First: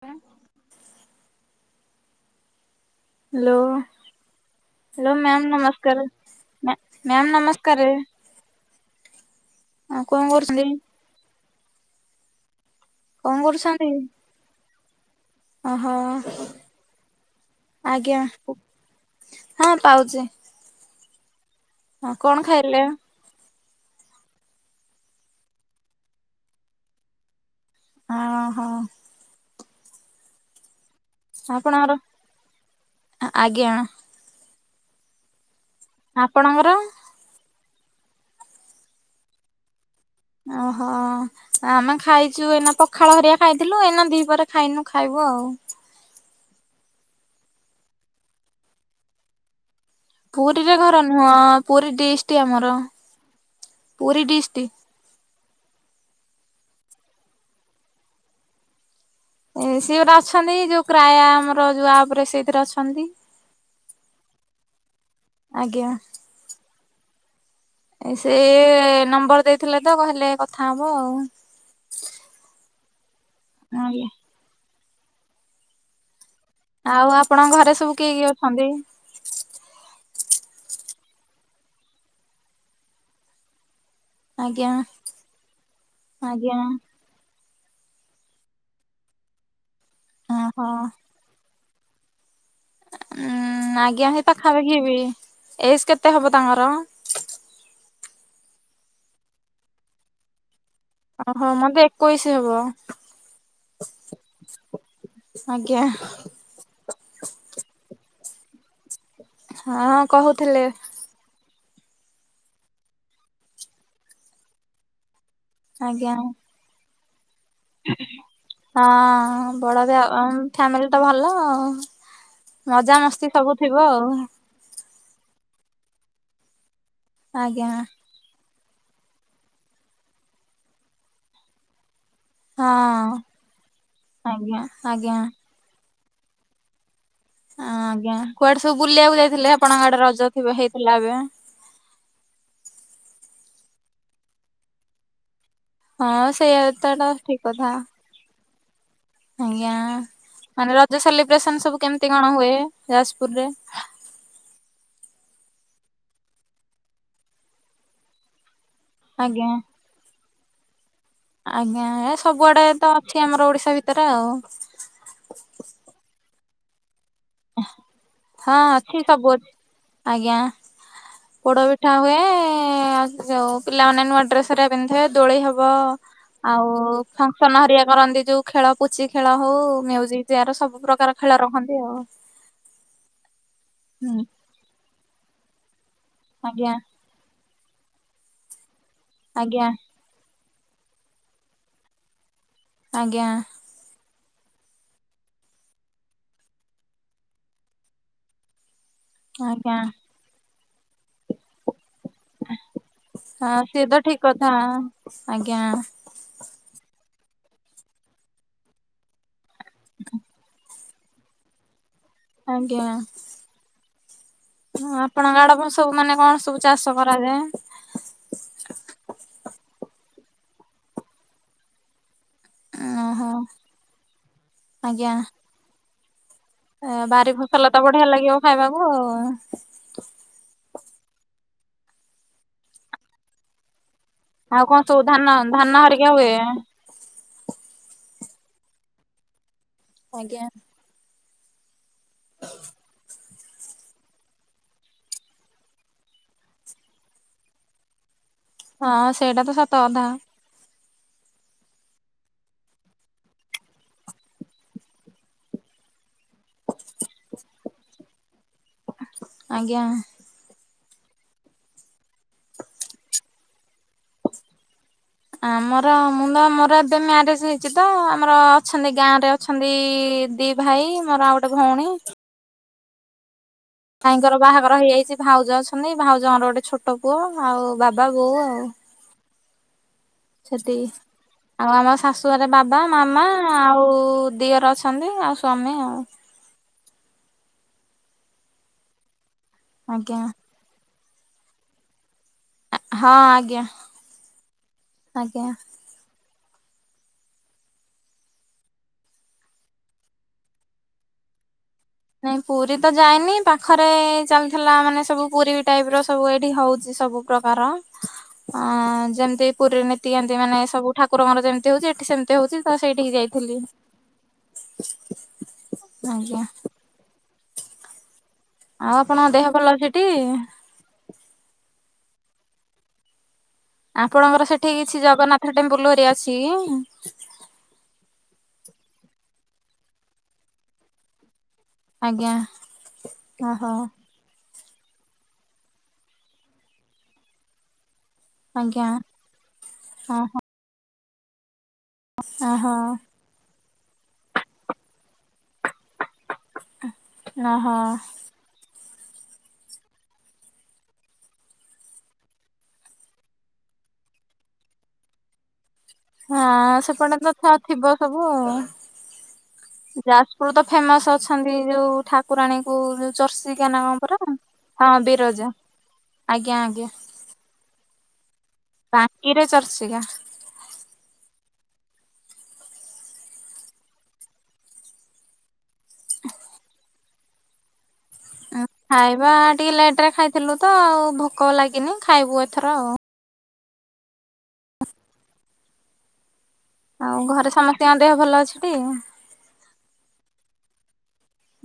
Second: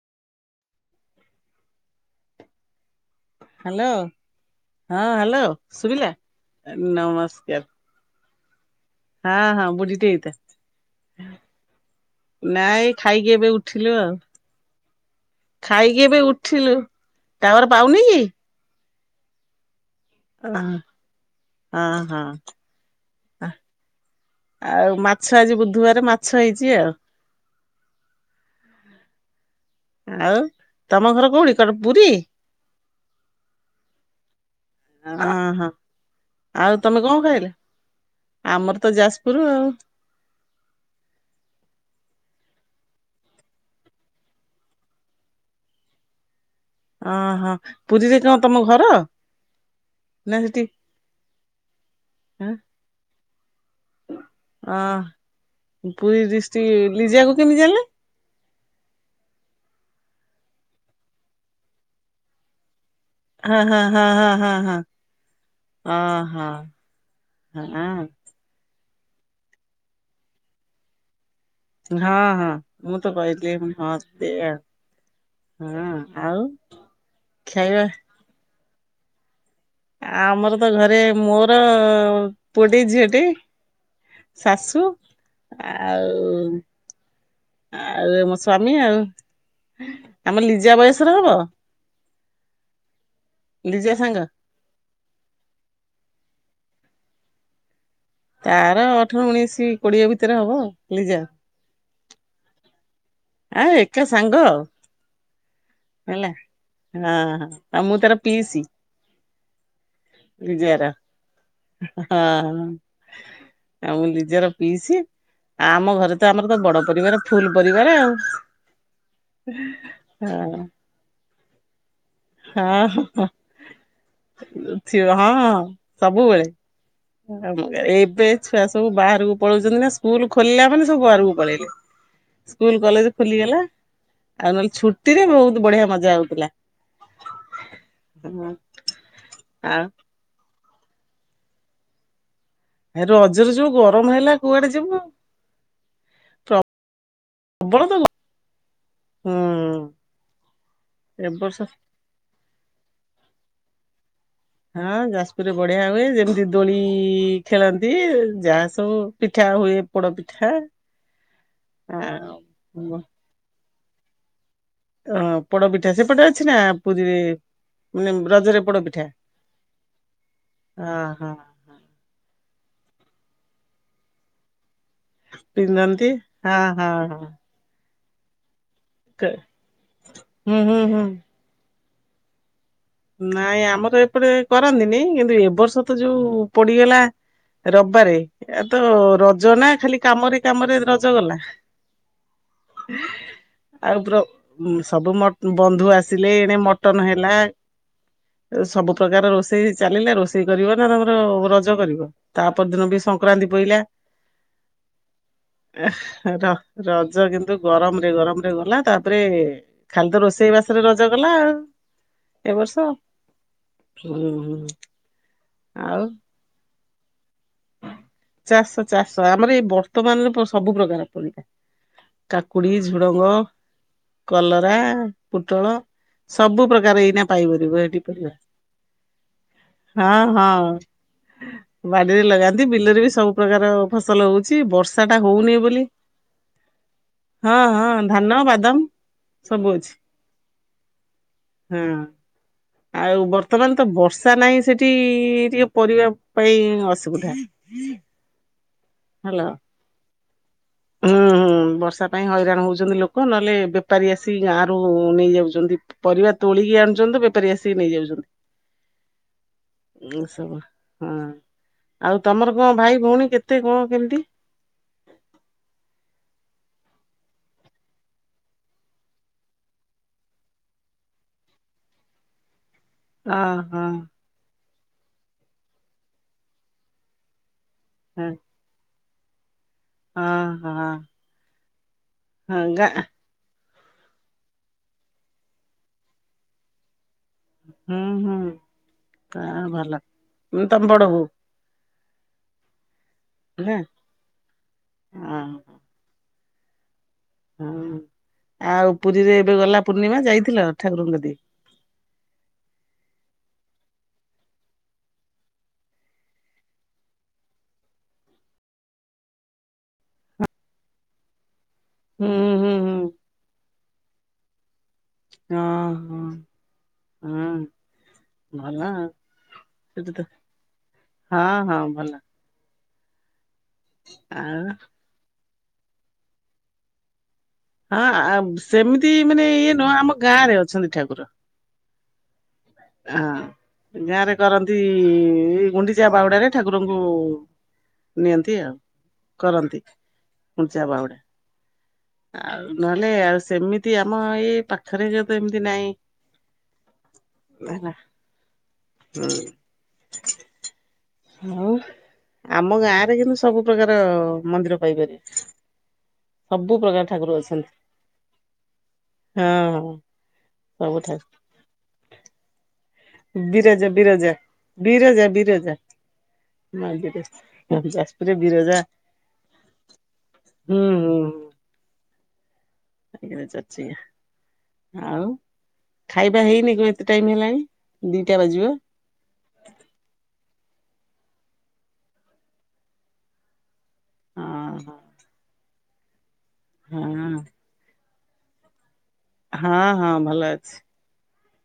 ହ ହ୍ୟାଲୋ ହଁ hello hello ma'am ଶୁଭିଲା? ନମସ୍କାର ମ୍ୟାାମ ନମସ୍କାର ହଁ ହଁ ବୁଢ଼ୀ କଣ ଟଥା କରୁଛନ୍ତି ନାଇଁ ଖାଇକି କଣ ଏବେ କରୁଛନ୍ତି? ଉଠିଲୁ ଆଉ ଓହୋ ଖାଇକି ଏ ବି ଉଠିଲୁ ତାପର ପାଉନି କି ଆଜ୍ଞା ହଁ ପାଉଛିେ ହଁ ହଁ ଆଉ ମାଛ ଆଜି ବୁଧବାର, ମାଛ ହେଇଛି ଆଉ। ଓ ହୋ। ଆଉ ତମ ଘର କୋଉଠି କଣ, ଆପଣଙ୍କର ପୁରୀ? ଆଜ୍ଞା ହଁ ହଁ। ଆପଣଙ୍କର? ଆଉ ତମେ କଣ, ଖାଇଲେ? ଆମର ତ ଯାଜପୁର ଆଉ। ଓହୋ। ଆମେ ଖାଇଛୁ ଏଇନା ପଖାଳ ହରିଆ ଖାଇଥିଲୁ। ଏଇନା ଦି ପରେ ଖାଇନୁ ଖାଇବୁ। ହଉ। ଅହୋ। ପୁରୀରେ କଣ ତମ ଘର? ନା ସେଠି ପୁରୀରେ ଘର ନୁହଁ। ପୁରୀ ଡିଷ୍ଟ ଆମର। ପୁରୀ ଡିଷ୍ଟଟିକ୍। ଅ ପୁରୀ ଡିଷ୍ଟ୍ରିକ୍ ଲିଜାକୁ କେମିତି ଜାଣିଲେ? ଇ ସିଏ ପା ଅଛନ୍ତି। ଯୋଉ କ୍ରାୟା ଆମର ଯୋଉ ଆପ ରେ ସେଇଥିରେ ଅଛନ୍ତି। ହ- ହ- ହ -ହ- ହ- ହ ଆଜ୍ଞା। -ହ -ହ ସେ ନମ୍ବର ଦେଇଥିଲେ ତ, କହିଲେ କଥା ହବ ଆଉ। ହଁ ହଁ ମୁଁ ତ କହିଲି, ହଁ ଆଜ୍ଞା ଦେ ଆଉ। ହଁ। ଆଉ ଆଉ ଆପଣଙ୍କ ଘରେ ଖାଇବା ସବୁ କିଏ, କିଏ ଅଛନ୍ତି? ଆମର ତ ଘରେ, ମୋର ପୁଅ ଟିଏ ଝିଅ ଟିଏ। ଆଜ୍ଞା ଶାଶୁ ଆଜ୍ଞା ଆଉ ଆଉ ମୋ ସ୍ଵାମୀ ଆଉ। ଆମ ଓହୋ ଲିଜା ବୟସର ହବ? ଉଁ ଲିଜା ଆଜ୍ଞା, ସେ ସାଙ୍ଗ ପାଖାପାଖି ହେବି। ଏଜ କେତେ ହବ? ତାମର? ତାର ଅଠର ଉଣେଇଶି କୋଡିଏ ଭିତରେ ହବ। ଲିଜା ଓହୋ। ମତେ ଏକୋଇଶି ହବ। ଆ'ଏକା ସାଙ୍ଗ ଆଉ। ଆଜ୍ଞା ହେଲା। ହାଁ ହାଁ। ମୁଁ ତାର ପିଇସି। ହଁ କହୁଥିଲେ। ହା-ହା-ହା, ଆ ମୁ ନିିଜର ପିଇଛି। ଆ-ଆମ ଆଜ୍ଞା। ଘରେ ତ, ଆମର ତ ବଡ ପରିବାର। ଫୁଲ ପରିବାର ଆଉ। ହଁ, ବଡ ତ ହଁ ଫ୍ୟାମିଲି ତ ଭଲ ଆଉ। ହଁ ମଜା ମସ୍ତି ସବୁ ଥିବ ଆଉ। ସିଏ ହଁ, ସବୁବେଳେ, ଆଜ୍ଞା ଏବେ ଛୁଆ ସବୁ ବାହାରକୁ ପଳଉଛନ୍ତି ନା। ସ୍କୁଲ ଖୋଲିଲା ମାନେ ସବୁ ବାହାରକୁ ପଳେଇଲେ। ହଁ ସ୍କୁଲ କଲେଜ ଖୋଲିଗଲା। ଆଉ ଆଜ୍ଞା ନହେଲେ ଛୁଟି ଆଜ୍ଞା। ରେ, ବହୁତ ବଢିଆ ମଜା ହଉଥିଲା। ଆଜ୍ଞା। ହଁ କୁଆଡେ ସବୁ ବୁଲିବାକୁ ଯାଇଥିଲେ? ଆଉ ଆପଣଙ୍କ ଆଡେ ରଜ ଥିବ। ହେଇ ହେଲାବେ ରଜରେ ଯୋଉ ଗରମ ହେଲା, କୁଆଡେ ଯିବୁ। ହଁ ସେଇଆ ଏତଟା ଠିକ କଥା। ପ୍ରବଳ ତ ହୁଁ ଆଜ୍ଞା। ମାନେ ରଜ ଏ ବର୍ଷ ସେଲିବ୍ରେସନ ସବୁ କେମିତି କଣ ହୁଏ? ଯାଜପୁରରେ? ହଁ ଯାଜପୁରରେ ବଢିଆ ହୁଏ। ଯେମିତି ଦୋଳି ଖେଳନ୍ତି। ଯା ସବୁ ଆଜ୍ଞା ପିଠା ହୁଏ। ପୋଡ ପିଠା। ଆଜ୍ଞା ଏ ଆଉ ସବୁଆଡେ ତ ଅଛି, ଆମ ଓଡିଶା ଭିତରେ ଆଉ। ଓ ପୋଡପିଠା ସେପଟେ ଅଛି ନା? ପୁରୁରୀରେ ମାନେ ହଁ ରଜରେ ପୋଡ ଅଛି ପିଠା? ସବୁ ଅଛି ଆଜ୍ଞା। ପୋଡ ପିଠା ହୁଏ ଆ-ଯୋଉ ପିଲାମାନେ ନୂଆ ଡ୍ରେସ ରେ ପିନ୍ଧିବ ଦୋଳି ହବ ପିନ୍ଧନ୍ତି ହଁ ଆଉ ହଁ ହଁ ଫଙ୍କସନ ହରିଆ କରନ୍ତି। ଯୋଉ ଖେଳ ପୁଚି କେ ଖେଳ ହଉ, ମ୍ୟୁଜିକ୍ ଚେୟାର ହୁଁ ହୁଁ ସବୁ ହୁଁ। ପ୍ରକାର ଖେଳ ରଖନ୍ତି, ଆଉ। ନାଇଁ ଆମର ହୁଁ ଏପଟେ କରନ୍ତିନି। କିନ୍ତୁ ଏବ ବର୍ଷ ତ ଯୋଉ ଆଜ୍ଞା ପଡିଗଲା ରବିବାରେ, ଏ ତ ରଜ ଆଜ୍ଞା। ନା ଖାଲି କାମରେ କାମରେ ରଜ ଗଲା। ଆଜ୍ଞା ଆଉ ବ୍ର ଉଁ ସବୁ ମ ବନ୍ଧୁ ଆସିଲେ ଏଣେ ମଟନ ହେଲା ସବୁ ପ୍ରକାର ରୋଷେଇ ଆଜ୍ଞା ଚାଲିଲେ ରୋଷେଇ କରିବ ନା ତମର ରଜ କରିବ। ତାପର ଦିନ ବି ସଂକ୍ରାନ୍ତି ଆଉ ପଇିଲା ସିଏ ତ ଠିକ କଥା ଆଜ୍ଞା। ଏହେଁ ର ର ଜ କିନ୍ତୁ ଗରମ ରେ ଗରମ ରେ ଗଲା ତାପରେ ଖାଲି ତ ରୋଷେଇ ବା ରେ ରଜ ଗଲା ଆଉ। ଏ ବର୍ଷ ଆଜ୍ଞା ହୁଁ ହଁ ଆପଣଙ୍କ ଆ ଡେ ଆପଣ ସବୁ ଆଉ ମାନେ କଁ ସବୁ ଚାଷ କରାଯାଏ। ଚାଷ ଚାଷ ଆମର ଏଇ ବର୍ତ୍ତମାନରେ ପ ସବୁ ପ୍ରକାର ପରିବା। କାକୁଡ଼ି ଝୁଡ଼ଙ୍ଗ ଓହୋ କଲରା ଆଜ୍ଞା ପୋଟୋଳ। ସବୁ ପ୍ରକାର ଏଇନା ବାରି ଫସଲ ତ ପାଇପାରିବ ଏଠି ବଢିଆ ପରିବା ଲାଗିବ ଖାଇବାକୁ ଆଉ। ହଁ ହଁ। ବାଡିରେ ଲଗାନ୍ତି ବିଲରେ ବି ସବୁ ପ୍ରକାର ଫସଲ ହୋଉଚି ଆଉ କଣ ସବୁ ବର୍ଷା ଟା ଧାନ ହୋଉନେଇ ଧାନ ବୋଲି ହରିକା ହୁଏ ହଁ ହଁ ଧାନ ବାଦାମ। ଆଜ୍ଞା। ହୁଁ। ଆଉ ବର ବର୍ତ୍ତମାନ ତ ବର୍ଷା ନାହିଁ ସେଠି ଟିକେ ପରିବା ପାଇଁ ଅସୁବିଧା। ହଁ ସେଇଡ଼ା ହ୍ୟାଲୋ ତ ସତକଥା। ହୁଁ ବର୍ଷା ପାଇଁ ହଇରାଣ ହୋଉଛନ୍ତି ଲୋକୋ ନହେଲେ ବେପାରୀ ଆସିକି ଗାଁରୁ ନେଇଯାଉଚନ୍ତି ପରିବା ତୋ ଳିକି ଆଣୁଚନ୍ତି ବେପାରୀ ଆସିକି ନେଇ ଯାଉଚନ୍ତି ଆଜ୍ଞା। ଏ ସବୁ। ହଁ ଆଉ ତମର କଁ ଭାଇ ଭଉଣୀ କେତେ କଁ କେମିତି? ଆମର ମୁଁ ତ ଆମର ଏବେ ମ୍ୟାରେଜ ହେଇଛି ତ ଆମର ଅଛନ୍ତି ଗାଁ ରେ ଅଛନ୍ତି ଦି ଭାଇ ମୋର ଆଉ ଗୋଟେ ଭଉଣୀ। ଅଁ। ଭାଇଙ୍କର ବାହାଘର ହେଇଯାଇଚି ଭାଉଜ ଅଛନ୍ତି ଭାଉଜଙ୍କର ଗୋଟେ ଛୋଟୋ ପୁଅ ଆଉ ବାବା ହଁ ବୋଉ ଆଉ। ହଁ ହଁ। ସେତିକି ଆଉ ଆମ ଶାଶୁଘରେ ହଁ ବାବା ଗାଁ ମାମା ଆଉ ଦିଅର ଅଛନ୍ତି ଆଉ ସ୍ଵାମୀ ଆଉ। ହୁଁ ହୁଁ ଆଁ ଭଲ ଆଜ୍ଞା ଉଁ ତମେ ବଡ ବୋଉ। ହଁ ଆଜ୍ଞା ନା ଆଜ୍ଞା। ହୁଁ ଆଉ ପୁରୀରେ ଏବେ ଗଲା ପୂର୍ଣ୍ଣିମା ଯାଇଥିଲ ଠାକୁରଙ୍କ କତିକି? ନାଇଁ ପୁରୀ ତ ଯାଇନି ପାଖରେ ଚାଲିଥିଲା ମାନେ ସବୁ ପୁରୀ ବି ଟାଇପର ସବୁ ଏଇଠି ହଉଚି। ସବୁ ପ୍ରକାର ଅଁ ଯେମିତି ପୁରୀ ନି ନ୍ତୀ ଏନ୍ତି ମାନେ ସବୁ ଠାକୁରଙ୍କର ଯେମିତି ହୋଉଚି ଏଠି ସେମିତି ହୁଁ ହୋଉଚି ହୁଁ ତ ହୁଁ। ସେଇଠି ଯାଇଥିଲି। ଅହଁ ଆଜ୍ଞା ହଁ। ଆଉ ଆପଣଙ୍କ ଦେହ ଭଲ ଅଛି ଟି। ସେଠି ତ ହଁ ହଁ ଭଲ। ଆପଣଙ୍କର ଆଉ ସେଠି କିଛି ଜଗନ୍ନାଥ ଟେମ୍ପୁଲ ହେରିକା ଅଛି କି? ହଁ ଆବ ସେମିତି ମାନେ ଇଏ ନୁହଁ ଆମ ଗାଁରେ ଅଛନ୍ତି ଠାକୁର। ଆଜ୍ଞା। ଓହୋ ଅହଁ ଗାଁରେ କରନ୍ତି ଏଇ ଗୁଣ୍ଡିଚା ବାହୁଡ଼ାରେ ଠାକୁରଙ୍କୁ ନିଅନ୍ତି ଆଉ ଆଜ୍ଞା କରନ୍ତି ଓହୋ ଗୁଣ୍ଡିଚା ବାହୁଡ଼ା। ଓହୋ ଆଉ ନହେଲେ ଆଉ ସେମିତି ଆମ ଏଇ ପାଖରେ ଯୋଉ ତ ଏମିତି ନାଇଁ। ହଁ। ହେଲା ହୁଁ। ଆଉ ଆମ ଗାଁରେ କିନ୍ତୁ ସବୁ ପ୍ରକାର ମନ୍ଦିର ପାଇପାରିବେ। ହଁ ସବୁ ପ୍ରକାର ସେପଟେ ଠାକୁର ତ ଥା ଅଛନ୍ତି ଥିବ ସବୁ ଆଉ। ହଁ ହଁ ଯାଜପୁର ତ ସବୁ ଫେମସ ଠାକୁର ଅଛନ୍ତି ଯୋଉ ଠାକୁରାଣୀ କୁ ଉ ଚର୍ଚ୍ଚିକା ନା ବିରଜା ପରା ବିରଜା ହଁ ବିରଜା ଆଜ୍ଞା ଆଜ୍ଞା। ପୁରା ବିରଜା ବାଙ୍କିରେ ଚର୍ଚିକା। ହୁଁ ହୁଁ ହଁ। ୍ [unintelligible] ଆଉ, ଖାଇବା ହେଇନି କଣ? ଏତେ ଟାଇମ୍ ହେଲାଣି? ଦିଟା ବାଜିବ ଖାଇବା ଟିକେ ଲେଟ ରେ ଖାଇଥିଲୁ। ତ ଆଉ ଭୋକ ଲାଗିନି ଖାଇବୁ ଏଥର ଆଉ। ହ ହୋ। ଆଉ ଘରେ ସମସ୍ତଙ୍କ ଦେହ ଭଲ ଅଛି? ହଁ ହଁ ଭଲ ଅଛି।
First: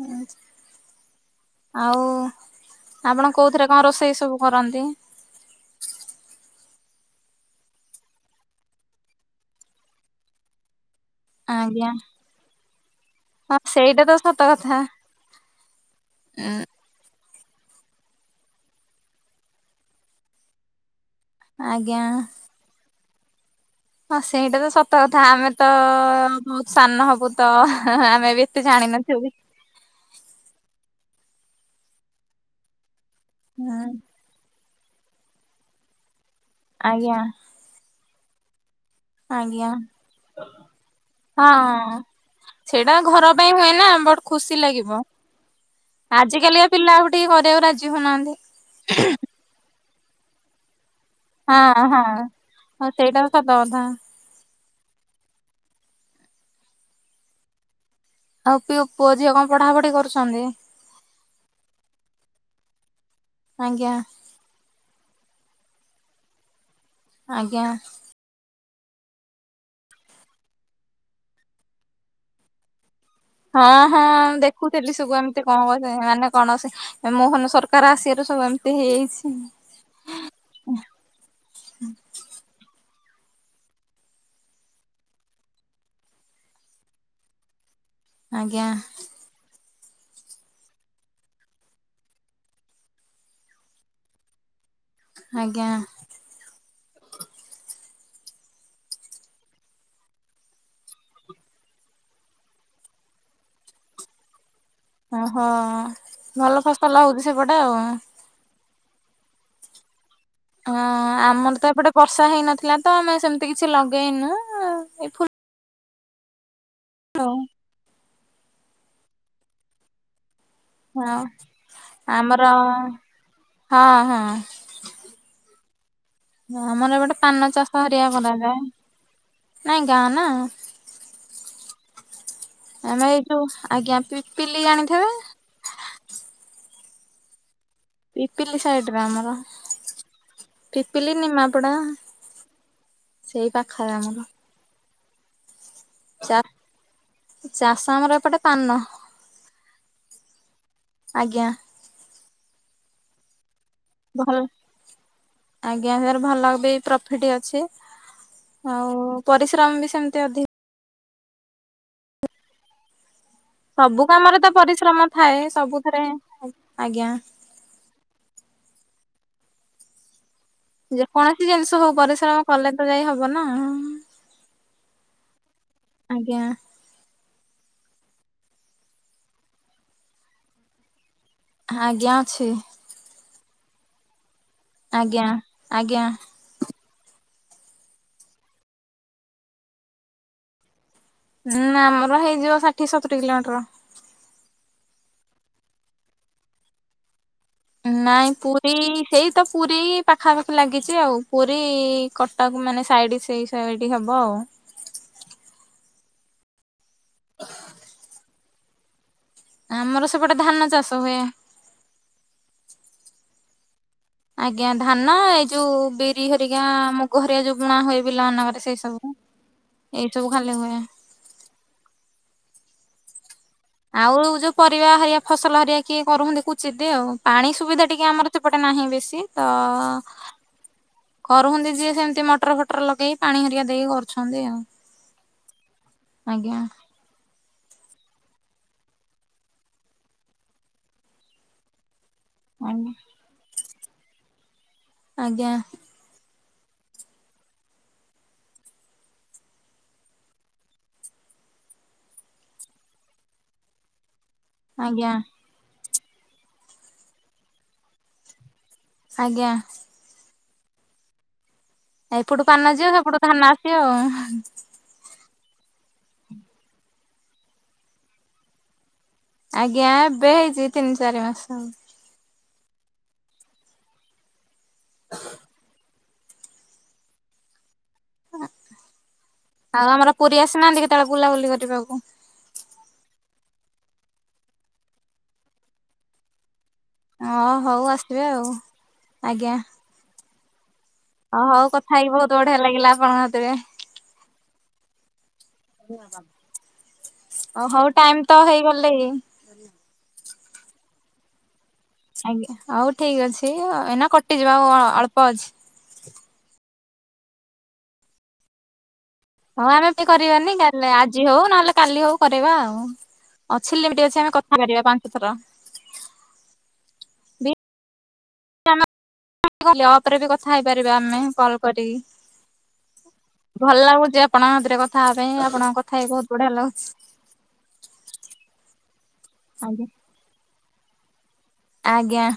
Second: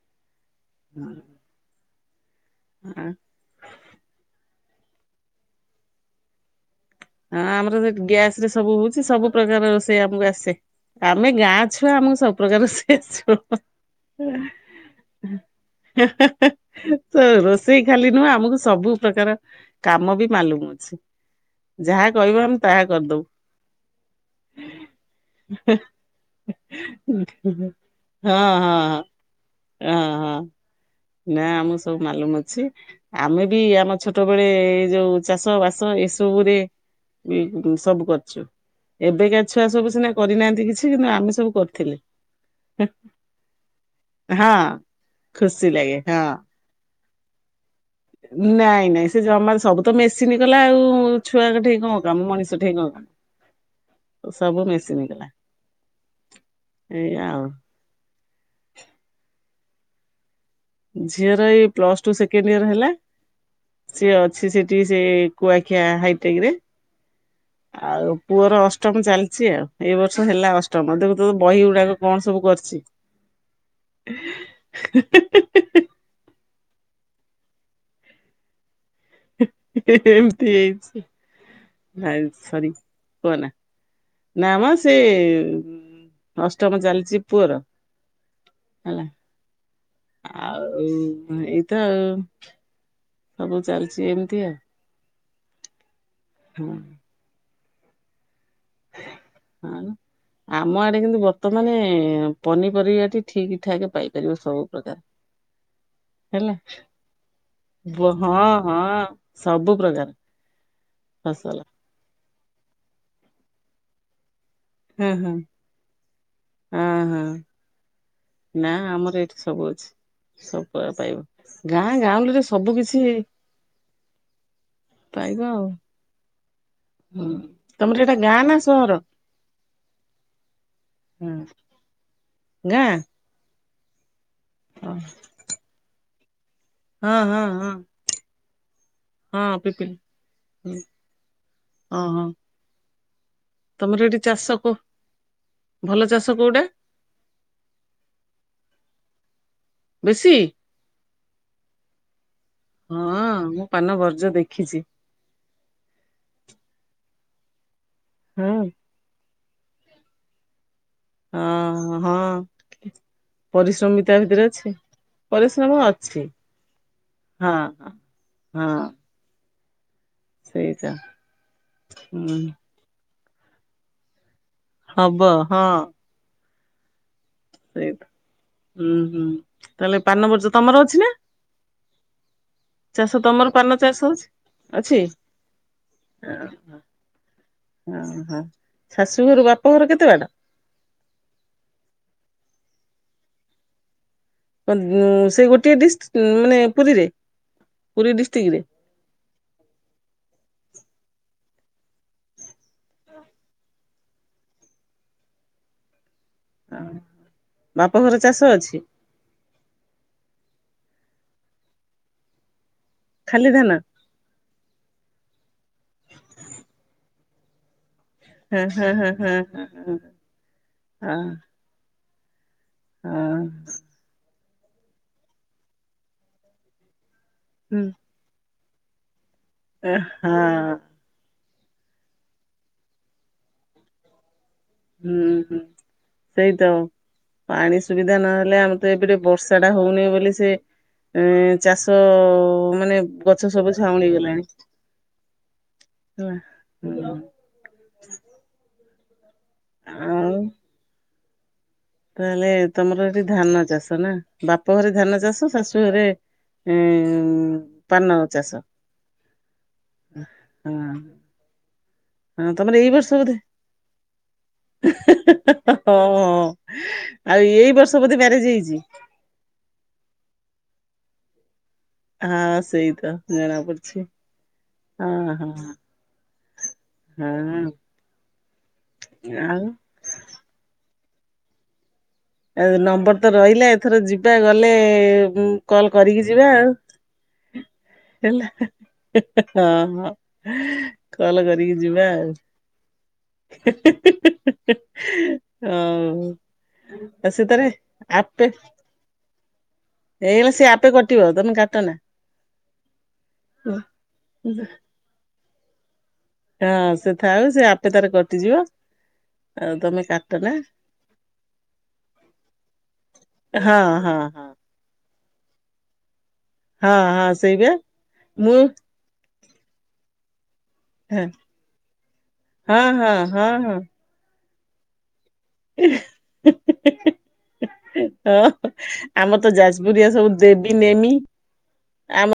ଆଁ ହୁଁ ଆଉ ଆପଣ କୋଉଥିରେ କଣ ରୋଷେଇ ସବୁ କରନ୍ତିି? ହଁ ଆମର ସେ ଗ୍ୟାସ ରେ ସବୁ ହଉଛି ସବୁ ପ୍ରକାର ରୋଷେଇ ଆମକୁ ଆସେ। ଆମେ ଗାଁ ଆଜ୍ଞା ଛୁଆ ଆମକୁ ସବୁପ୍ରକାର ରେଷେଇ ଆସିବ। ହଁ ସେଇଟା ତ ହେଁ ସତ କଥା ହେଁ ହେଁ ହେଁ। ସେ ରୋଷେଇ ଖାଲି ନୁହଁ ଆମକୁ ସବୁ ପ୍ରକାର କାମ ବି ମାଲୁମ ଅଛି। ଯାହା ଆଜ୍ଞା। କହିବ ଆମେ ତାହା କରିଦବୁ। ହଁ ସେଇଟା ତ ସତ କଥା ଆମେ ତ ବହୁତ ସାନ ହବୁ ତ ଆମେ ବି ଏତେ ଜାଣିନୁ। ନା ଥିବୁ। ଆଜ୍ଞା। ନା ଆମଁ ସବୁ ମାଲୁମ ଅଛି ଆମେ ବି ହୁଁ ଆମ ଛୋଟ ବେଳେ ଏ ଯୋଉ ଚାଷ ବାସ ଏସବୁରେ ଆଜ୍ଞା ଇ ସବୁ କରିଛୁ। ଏବେକା ଛୁଆ ଆଜ୍ଞା ସବୁ ସିନା କରିନାହାନ୍ତି କିଛି କିନ୍ତୁ ଆମେ ସବୁ କରିଥିଲୁ। ହଁ। ସେଇଟା ଘର ପାଇଁ ହୁଏ ନା ବଟ ହଁ ଖୁସି ଲାଗିବ ଖୁସି ଲାଗେ ହଁ। ଆଜିକାଲିକା ପିଲା ଗୋ ଟି ହରେଇବାକୁ ରାଜି ହଉନାହାନ୍ତି। ନାଇଁ ନାଇଁ ସେ ଜମା ସବୁ ତ ମେସିନ କଲା ଆଉ। ଛୁଆ ଙ୍କଠି ହଁ କଣ ହଁ। କାମ ମଣିଷ ଠିକ ହଁ କଣ ସେଇଟା ସତ କଥା କାମ ସବୁ ମେସିନ୍ ହେଇ ଗଲା ଏୟା ଆଉ। ଆଉ ପିଅ ପୁଅ ଝିଅ କଣ ପଢାପଢି କରୁଛନ୍ତି? ଝିଅର ଏଇ ପ୍ଲସ ଟୁ ସେକେଣ୍ଡ ଇୟର ହେଲା ଆଜ୍ଞା ସିଏ ଅଛି ସେଠି ସେ କୁଆଖିଆ ହାଇଟେକ ରେ। ଆଜ୍ଞା ଆଉ ପୁଅର ଅଷ୍ଟ ଅଷ୍ଟମ ଚାଲିଛି ଆଉ ଏଇ ବର୍ଷ ହେଲା ଅଷ୍ଟମ ଦେଖୁ ତ ବହି ଗୁଡାକ କଣ ସବୁ କରିଛି? ହଁ ହଁ ଦେଖୁଥିଲି ସବୁ ଏମତି କଣ [unintelligible] ମାନେ କଣ ସେ ମୋହନ ସରକାର ଆସି ଗଲେ ସବୁ ଏମିତି ହେଇଯାଇଛି [unintelligible] ଏମତି ଏଇ ନ ସରି। କୁହନା ନାମ ସେ ଅଷ୍ଟମ ଚାଲିଛି ପୁଅର। ଆଜ୍ଞା। ହେଲା ଆଉ ଏଇତ ଆଉ ସବୁ ଚାଲିଛି ଏମିତି ଆଉ। ଆଜ୍ଞା। ହଁ [inaudible] ହଁ। ଆମ ଆଡେ କିନ୍ତୁ ବର୍ତ୍ତମାନେ ପନିପରିବାଟି ଠିକ ଠାକ ପାଇପାରିବ ସବୁ। ପ୍ରକାର ଓହୋ ହେଲା ଭଲ ଫସଲ ହଉଛି ସେପଟେ ଆଉ। ବ- ହଁ ହଁ ସବୁ ପ୍ରକାର। ହଁ ଆମର ଫସଲ ତ ଏପଟେ ବର୍ଷା ହେଇନଥିଲା ତ ଆମେ ସେମିତି କିଛି ଲଗେଇନୁ। ଏଇ ହୁଁ ଫୁଲ ହୁଁ। ହଁ ହଁ ଆଉ ନା ଆମର ଏଇଠି ସବୁ ଅଛି। ସବୁ [unintelligible] ହଁ ପାଇବ ଗାଁ ଗାଁଉଳି ଆମର ରେ ସବୁ କିଛି ହଁ ହଁ ପାଇବ ଆଉ। ଆମର ଏପଟେ ହୁଁ। ପାନ ଚାଷ ତମର ହେରିଆ ଏଇଟା ଗାଁ ନା ସହର କରାଯାଏ। ନାଇଁ ଗାଁ ନା। ଗାଁ ଆମେ ଏଇ ଯୋଉ ଆଜ୍ଞା ପିପିଲି ଜାଣିଥିବେ? ହଁ ହଁ ହଁ। ସାଇଡି ରେ ଆମର ହଁ ପିପିଲି ହୁଁ ପିପିଲି ନିମାପଡ଼ା। ହଁ ହଁ ତମର ହେଟି ଚାଷ କ ଚା ଚାଷ ଆମର ଏପଟେ ପାନ। ବେଶୀ। ଆଜ୍ଞା। ହଁ ମୁଁ ପାନ ବର୍ଜ ଭଲ ଦେଖିଛି ଆଜ୍ଞା [unintelligible] ର ଭଲ ବି ପ୍ରଫିଟି ଅଛି। ହଁ ଆଉ ପରିଶ୍ରମ ବି ସେମିତି ଅଧି ହଁ ହଁ। ପରିଶ୍ରମ ସବୁ ବି ତା କାମରେ ଭିତରେ ତ ଅଛି ପରିଶ୍ରମ ଥାଏ ପରିଶ୍ରମ ସବୁଥିରେ ଅଛି। ଆଜ୍ଞା ହଁ ହଁ। ସେଇଟା ଯେ କୌଣସି ଜିନିଷ ହଉ ହୁଁ। ପରିଶ୍ରମ କଲେ ତ ଯାଇ ହବ ନା। ହବ ହଁ। ଆଜ୍ଞା [unintelligible] ହୁଁ ହୁଁ ତାହେଲେ ପାନ [unintelligible] ତମର ଅଛି ନା? ହଁ ଆଜ୍ଞା ଅଛି। ଚାଷ ତମର ପାନ ଚାଷ ହଉଚି ଅଛି। ଆଜ୍ଞା ଆଜ୍ଞା। ଓହୋ ଶାଶୁ ଘରୁ ବାପା ଘର କେତେ ବାଟ? ନାଁ ଆମର ହେଇଯିବ ଷାଠିଏ ସତୁରି କିଲୋମିଟର। ସେଇ ଗୋଟିଏ ଡିଷ୍ଟି ମାନେ ପୁରୀରେ। ପୁରୀ ନାଇଁ ଡିଷ୍ଟ୍ରିକ୍ଟରେ ପୁରୀ ସେଇ ତ ପୁରୀ ପାଖା ପାଖି ଲାଗି ଚି ଆଉ ପୁରୀ କଟକ ମାନେ ସାଇଡ଼ି ସେଇ ସାଇଡି଼ ହବ ଆଉ। [inaudible] ବାପଘର ଚାଷ ଅଛି? ଆମର ସେପଟେ ଧାନ ଚାଷ ହୁଏ। ଖାଲି ଧାନ? ଆଜ୍ଞା ଧାନ ଏଇ ଯୋଉ ବିରି ହେରିକା ମୁଗ ହେରିକା ଯୋଉ ବୁଣା ହୁଏ। ପିଲା ହଁ [unintelligible] ସେଇ ହଁ ହଁ ସବୁ ହଁ ହଁ ଏଇଟି ସବୁ ଖାଲି ହୁଏ। ଆଁ ଆଉ ଯୋଉ ପରିବା ହେରିଆ ଫସଲ ହେରିଆ କିଏ କରୁଚନ୍ତି କୁଚିତ୍ ଆଉ ପାଣି ହୁଁ ସୁବିଧା ଟିକେ ଆମର ତ ଏପଟେ ନାହିଁ ବେଶୀ। ତ [unintelligible] ହଁ। କରୁଛନ୍ତି ଯିଏ ଯେମିତି ମଟର ଫଟର ଲଗେଇକି ପାଣି ହେରିଆ ଦେଇକି କରୁଛନ୍ତି ଆଉ। ହୁଁ ହୁଁ ସେଇ ଆଜ୍ଞା ତ ପାଣି ସୁବିଧା ନହେଲେ ଆମେ ତ ଏପଟେ ବର୍ଷା ଟା ହଉନି ବୋଲି ସେ ଚାଷ [unintelligible] ଆଜ୍ଞା ମାନେ ଗଛ ସବୁ ଝାଉଁଳି ଗଲାଣି। ଆଜ୍ଞା। [unintelligible] ହୁଁ। ଆଉ। ତାହେଲେ ତମର ଏଠି ଧାନ ଚାଷ ନା ବାପ ଘରେ ଆଜ୍ଞା ଧାନ ଚାଷ ଶାଶୁ ଶାଶୁ ଘରେ ଏଁ ପାନ ଚାଷ। ଆଜ୍ଞା। ହୁଁ। ଏପଟୁ ପାନ ଯିବ ସେପଟୁ ଧାନ ଆସିବ ଆଉ। ହଁ ହ ଆଉ ଏଇ ବର୍ଷ ବୋଧେ ମ୍ୟାରେଜ ହେଇଚି। ଆଜ୍ଞା ଏବେ ହେଇଚି ତିନି ଚାରି ମାସେ ଆଉ। ହଁ ସେଇ ତ ଜଣା ପଡୁଛି ହଁ ହଁ। ହଁ। ଆଉ ଆମର ପୁରୀ ଆସିନାହାନ୍ତି କେତେବେଳେ ବୁଲାବୁଲି କରିବାକୁ? ଆଉ ନମ୍ବର ତ ରହିଲା ଏଥର ଯିବା ଗଲେ କଲ କରିକି ଯିବା ଆଉ। ଅ ହଉ ଆସିବେ ଆଉ। ହେଲା ଆଜ୍ଞା ହଁ। ହ କଲ ହଉ କରିକି କଥା ଯିବା ହେଇକି ବହୁତ ଆଉ। ବଢିଆ ଲାଗିଲା ଆପଣଙ୍କ ସାଥିରେ ହଉ ଆଉ ସେ ଓ ତାରେ ହଉ ଟାଇମ ତ ହେଇଗଲେ। ଏଇଲେ ସିଏ ଆପେ କଟିିବ ତମେ କା ଆଜ୍ଞା ହଉ ଠିକ ଅଛି ଏଇନା କଟିଯିବ ଆଉ ଅଳ୍ପ ଅଛି। ହଁ ସେ ଥାଉ ସେ ଆପେ ତାର କଟିଯିବ। ହଁ ଆଉ ଆମେ ତମେ ବି କାଟନା। କରିବନି କା ଆଜି ହଉ ନହେଲେ କାଲି ହଉ କରିବା ଆଉ। ହଁ ଅଛି ଲିମିଟ ହଁ ଅଛି ଆମେ ହଁ କଥା ହେଇପାରିବା ପାଞ୍ଚ ଥର। ହଁ ହଁ ବି ସେଇ ପା ମୁଁ ଆମେ ଅପରେ ବି କଥା ହେଇପାରିବା ଆମେ ହଁ କଲ୍ କରିକି ହଁ ହଁ ଭଲ ହଁ। ଲାଗୁଚି ଆପଣଙ୍କ ସାଥିରେ କଥା ହେବା ପାଇଁ ଆପଣଙ୍କ କଥା ହେଇକି ବହୁତ ବଢିଆ ଲାଗୁଛି। ହଁ ଆମର ତ ଆଜ୍ଞା ଯାଜପୁରିଆ ସବୁ ଦେବି ନେମି। ଆଜ୍ଞା।